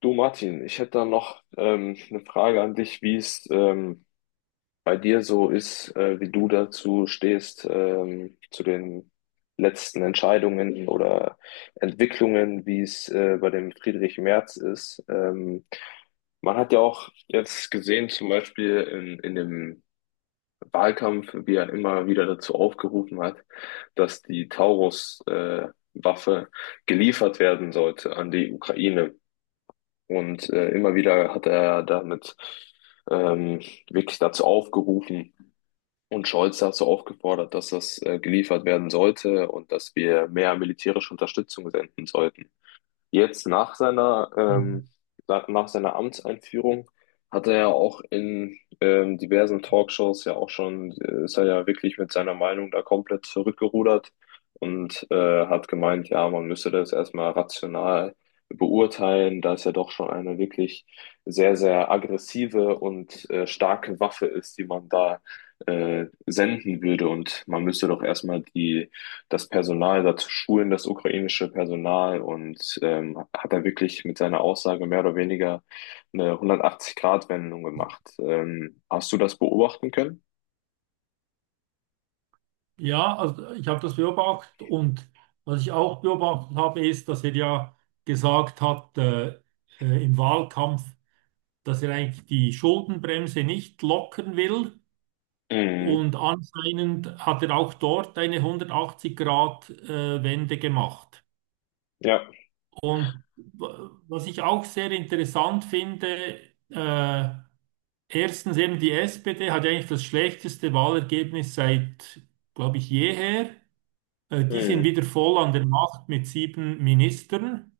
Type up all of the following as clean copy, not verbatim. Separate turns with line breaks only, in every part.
Du Martin, ich hätte da noch eine Frage an dich, wie es bei dir so ist, wie du dazu stehst, zu den letzten Entscheidungen oder Entwicklungen, wie es bei dem Friedrich Merz ist. Man hat ja auch jetzt gesehen, zum Beispiel in dem Wahlkampf, wie er immer wieder dazu aufgerufen hat, dass die Taurus, Waffe geliefert werden sollte an die Ukraine. Und immer wieder hat er damit ähm, wirklich dazu aufgerufen und Scholz dazu aufgefordert, dass das geliefert werden sollte und dass wir mehr militärische Unterstützung senden sollten. Jetzt nach seiner,
Mhm.
nach seiner Amtseinführung hat er ja auch in diversen Talkshows ja auch schon, ist er ja wirklich mit seiner Meinung da komplett zurückgerudert und hat gemeint, ja, man müsse das erstmal rational beurteilen, da es ja doch schon eine wirklich sehr, sehr aggressive und starke Waffe ist, die man da senden würde und man müsste doch erstmal die das Personal dazu schulen, das ukrainische Personal, und hat er wirklich mit seiner Aussage mehr oder weniger eine 180-Grad-Wendung gemacht. Hast du das beobachten können?
Ja, also ich habe das beobachtet und was ich auch beobachtet habe, ist, dass er ja gesagt hat im Wahlkampf, dass er eigentlich die Schuldenbremse nicht lockern will.
Mhm.
Und anscheinend hat er auch dort eine 180-Grad-Wende gemacht.
Ja,
Und was ich auch sehr interessant finde, äh, erstens eben die SPD hat ja eigentlich das schlechteste Wahlergebnis seit, glaube ich, jeher. Die sind
mhm.
wieder voll an der Macht mit sieben Ministern.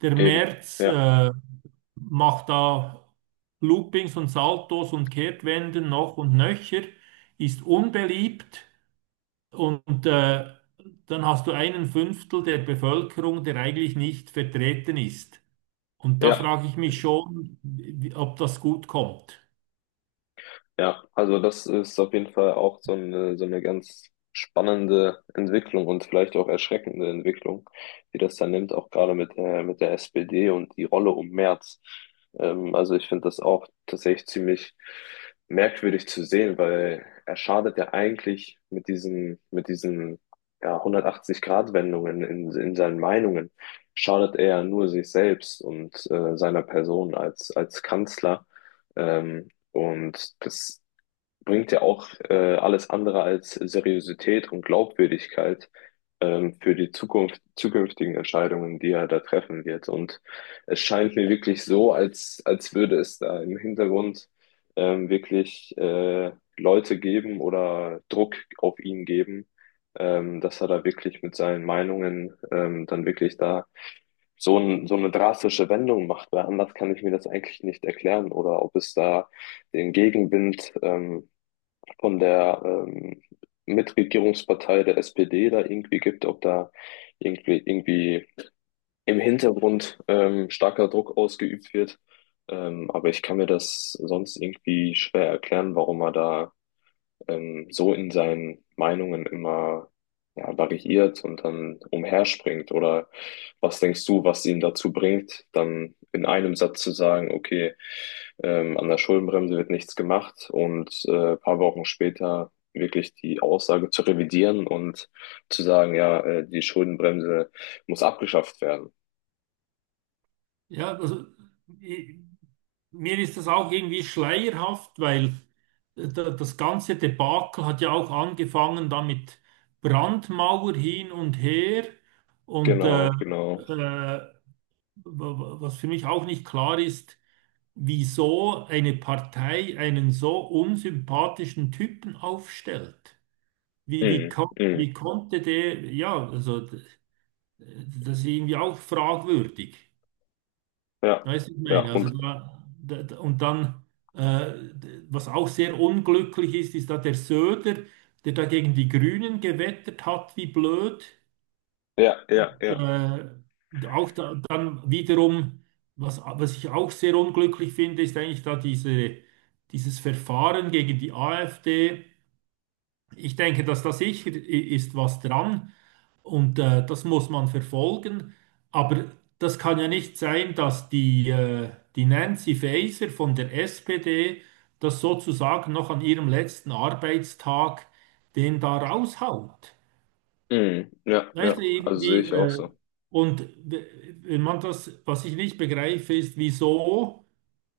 Der
Eben.
Merz
Ja.
macht da Loopings und Saltos und Kehrtwenden noch und nöcher, ist unbeliebt und dann hast du einen Fünftel der Bevölkerung, der eigentlich nicht vertreten ist. Und da
Ja.
frage ich mich schon, ob das gut kommt.
Ja, also das ist auf jeden Fall auch so eine ganz spannende Entwicklung und vielleicht auch erschreckende Entwicklung, die das dann nimmt, auch gerade mit der SPD und die Rolle um Merz. Also ich finde das auch tatsächlich ziemlich merkwürdig zu sehen, weil er schadet ja eigentlich mit diesen ja, 180-Grad-Wendungen in seinen Meinungen, schadet er ja nur sich selbst und seiner Person als, als Kanzler. Ähm, und das bringt ja auch alles andere als Seriosität und Glaubwürdigkeit für die Zukunft, zukünftigen Entscheidungen, die er da treffen wird. Und es scheint mir wirklich so, als, als würde es da im Hintergrund wirklich Leute geben oder Druck auf ihn geben, dass er da wirklich mit seinen Meinungen dann wirklich da so, ein, so eine drastische Wendung macht, weil anders kann ich mir das eigentlich nicht erklären, oder ob es da den Gegenwind von der Mitregierungspartei der SPD da irgendwie gibt, ob da irgendwie, irgendwie im Hintergrund starker Druck ausgeübt wird. Aber ich kann mir das sonst irgendwie schwer erklären, warum er da so in seinen Meinungen immer ja, variiert und dann umherspringt. Oder was denkst du, was ihn dazu bringt, dann in einem Satz zu sagen, okay, an der Schuldenbremse wird nichts gemacht, und ein paar Wochen später wirklich die Aussage zu revidieren und zu sagen, ja, die Schuldenbremse muss abgeschafft werden.
Ja, also i- mir ist das auch irgendwie schleierhaft, weil das ganze Debakel hat ja auch angefangen damit Brandmauer hin und her und
Genau, genau.
wa- was für mich auch nicht klar ist, wieso eine Partei einen so unsympathischen Typen aufstellt. Wie, wie,
Mhm,
kon wie
mhm.
konnte der, ja, also das ist irgendwie auch fragwürdig.
Ja,
Weißt du, was ich
ja,
meine? Also
und
und dann, was auch sehr unglücklich ist, ist da der Söder, der da gegen die Grünen gewettert hat, wie blöd.
ja, ja, ja.
Äh, Auch da, dann wiederum, was ich auch sehr unglücklich finde, ist eigentlich da dieses Verfahren gegen die AfD. Ich denke, dass da sicher ist was dran und das muss man verfolgen. Aber das kann ja nicht sein, dass die Nancy Faeser von der SPD das sozusagen noch an ihrem letzten Arbeitstag den da raushaut.
Mhm, ja,
Weißt
ja.
du,
Also sehe
irgendwie,
ich auch so.
und wenn man das, was ich nicht begreife, ist, wieso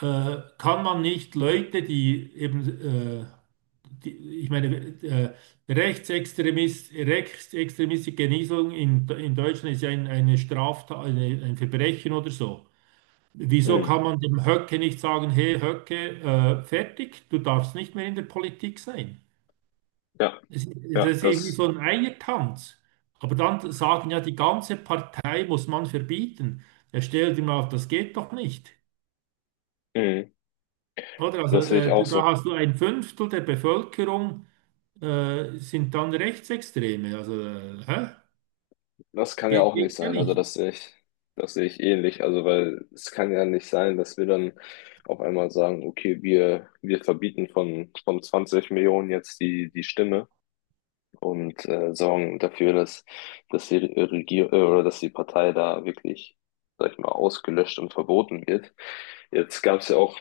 kann man nicht Leute, die eben äh, die, ich meine, äh, Rechtsextremist, rechtsextremistische Genesung in Deutschland ist ja eine Straftat, ein Verbrechen oder so. Wieso
Mhm.
kann man dem Höcke nicht sagen, hey Höcke, fertig, du darfst nicht mehr in der Politik sein?
Ja,
Es, das
ja,
ist irgendwie
das,
so ein Eiertanz. Aber dann sagen ja, die ganze Partei muss man verbieten. Er stellt ihm auf, das geht doch nicht.
mhm,
Oder? Also,
das sehe ich auch
da
so.
hast du ein Fünftel der Bevölkerung sind dann Rechtsextreme. Also, hä?
Das kann ja
Geht,
auch nicht
geht ja
sein. Also
nicht.
das sehe ich ähnlich. Also weil es kann ja nicht sein, dass wir dann auf einmal sagen, okay, wir verbieten von 20 Millionen jetzt die, die Stimme und sorgen dafür, dass, dass die Regierung oder dass die Partei da wirklich, sag ich mal, ausgelöscht und verboten wird. Jetzt gab es ja auch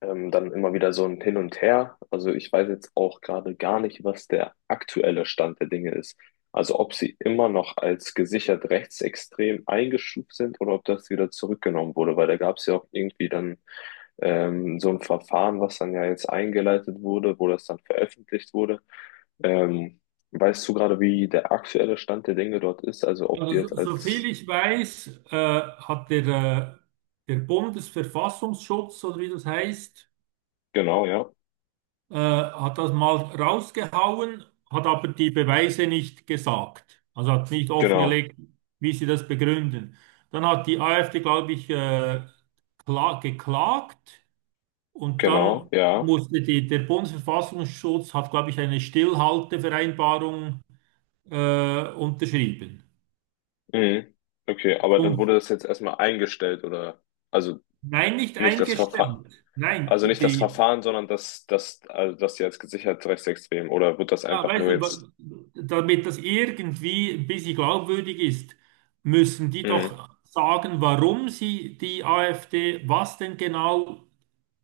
ähm, dann immer wieder so ein Hin und Her. Also ich weiß jetzt auch gerade gar nicht, was der aktuelle Stand der Dinge ist. Also ob sie immer noch als gesichert rechtsextrem eingestuft sind oder ob das wieder zurückgenommen wurde, weil da gab es ja auch irgendwie dann so ein Verfahren, was dann ja jetzt eingeleitet wurde, wo das dann veröffentlicht wurde. Ähm, weißt du gerade, wie der aktuelle Stand der Dinge dort ist? Also ob die
Also,
jetzt als...
soviel ich weiß, hat der Bundesverfassungsschutz, oder wie das heißt,
Genau, ja.
hat das mal rausgehauen, hat aber die Beweise nicht gesagt. Also hat nicht
Genau,
offengelegt, wie sie das begründen. Dann hat die AfD, glaube ich, geklagt und
genau,
dann
ja.
musste der Bundesverfassungsschutz hat, glaube ich, eine Stillhaltevereinbarung unterschrieben.
Mhm. Okay, aber dann wurde
Und
das jetzt erstmal eingestellt oder also
nein, nicht
nicht das Verfahren,
eingestellt. Nein,
also nicht das Verfahren, sondern das, das, also das jetzt gesichert rechtsextrem oder wird das
ja,
einfach
weißt
nur
du,
jetzt?
damit das irgendwie ein bisschen glaubwürdig ist, müssen die
Mhm.
doch sagen, warum sie die AfD, was denn genau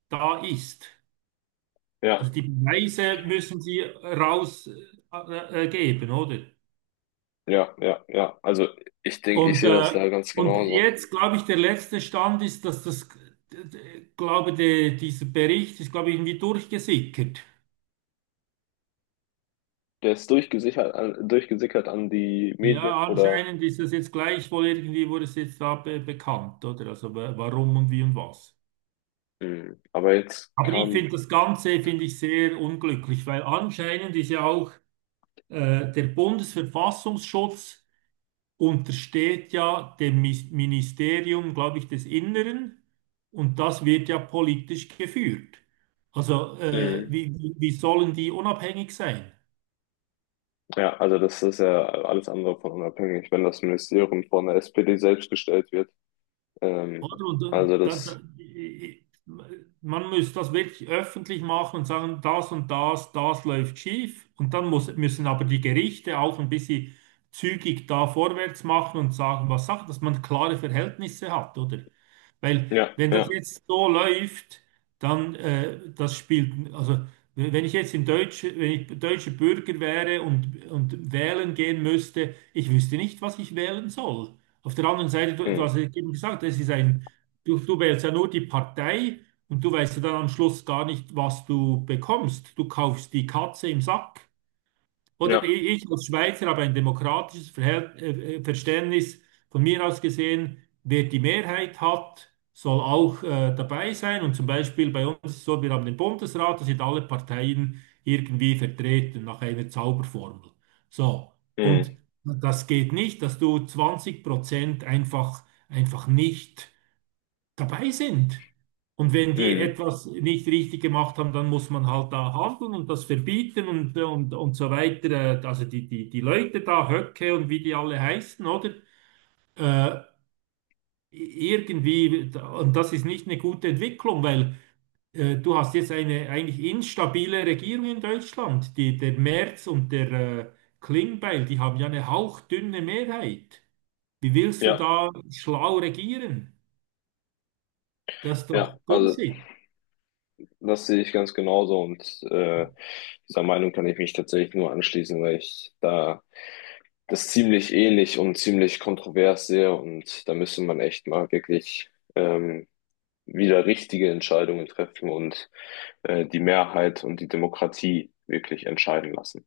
da ist.
Ja,
Also die Beweise müssen sie rausgeben, geben, oder?
ja, ja, ja. Also ich denke, ich
Und,
sehe das
äh,
da ganz
und
genauso.
jetzt, glaube ich, der letzte Stand ist, dass das, dieser Bericht ist, glaube ich, irgendwie durchgesickert.
Der ist durchgesichert, an- durchgesickert an die Medien,
Ja,
oder?
anscheinend ist das jetzt gleichwohl irgendwie, wurde es jetzt da be bekannt, oder? Also warum und wie und was.
Mhm. Aber jetzt
Aber ich
kam,
finde das Ganze, finde ich sehr unglücklich, weil anscheinend ist ja auch der Bundesverfassungsschutz untersteht ja dem Ministerium, glaube ich, des Inneren und das wird ja politisch geführt. Also
mhm.
wie sollen die unabhängig sein?
Ja, also das ist ja alles andere von unabhängig, wenn das Ministerium von der SPD selbst gestellt wird. Ähm,
Oder? Und dann,
also
dann,
das.
dann, i- i- man muss das wirklich öffentlich machen und sagen, das und das, das läuft schief. Und dann müssen aber die Gerichte auch ein bisschen zügig da vorwärts machen und sagen, was Sache, dass man klare Verhältnisse hat, oder? Weil
Ja,
wenn das
ja.
jetzt so läuft, dann das spielt, also wenn ich jetzt wenn ich deutscher Bürger wäre und wählen gehen müsste, ich wüsste nicht, was ich wählen soll. Auf der anderen Seite, du
Mhm.
hast ja eben gesagt, du wählst ja nur die Partei und du weißt ja dann am Schluss gar nicht, was du bekommst. Du kaufst die Katze im Sack. Oder
Ja.
ich als Schweizer habe ein demokratisches Verhält Verständnis. Von mir aus gesehen, wer die Mehrheit hat, soll auch dabei sein. Und zum Beispiel bei uns ist es so, wir haben den Bundesrat, da sind alle Parteien irgendwie vertreten nach einer Zauberformel. So. Und
Mhm.
das geht nicht, dass du 20% einfach nicht dabei sind. Und wenn die
Mhm.
etwas nicht richtig gemacht haben, dann muss man halt da handeln und das verbieten und so weiter. Also die Leute da, Höcke und wie die alle heißen, oder? Äh, irgendwie, und das ist nicht eine gute Entwicklung, weil du hast jetzt eine eigentlich instabile Regierung in Deutschland. Der Merz und der Klingbeil, die haben ja eine hauchdünne Mehrheit. Wie willst du
Ja.
da schlau regieren? Das ist doch
Ja. Also
Bullshit.
das sehe ich ganz genauso und äh, dieser Meinung kann ich mich tatsächlich nur anschließen, weil ich da das ziemlich ähnlich und ziemlich kontrovers sehe und da müsste man echt mal wirklich ähm, wieder richtige Entscheidungen treffen und die Mehrheit und die Demokratie wirklich entscheiden lassen.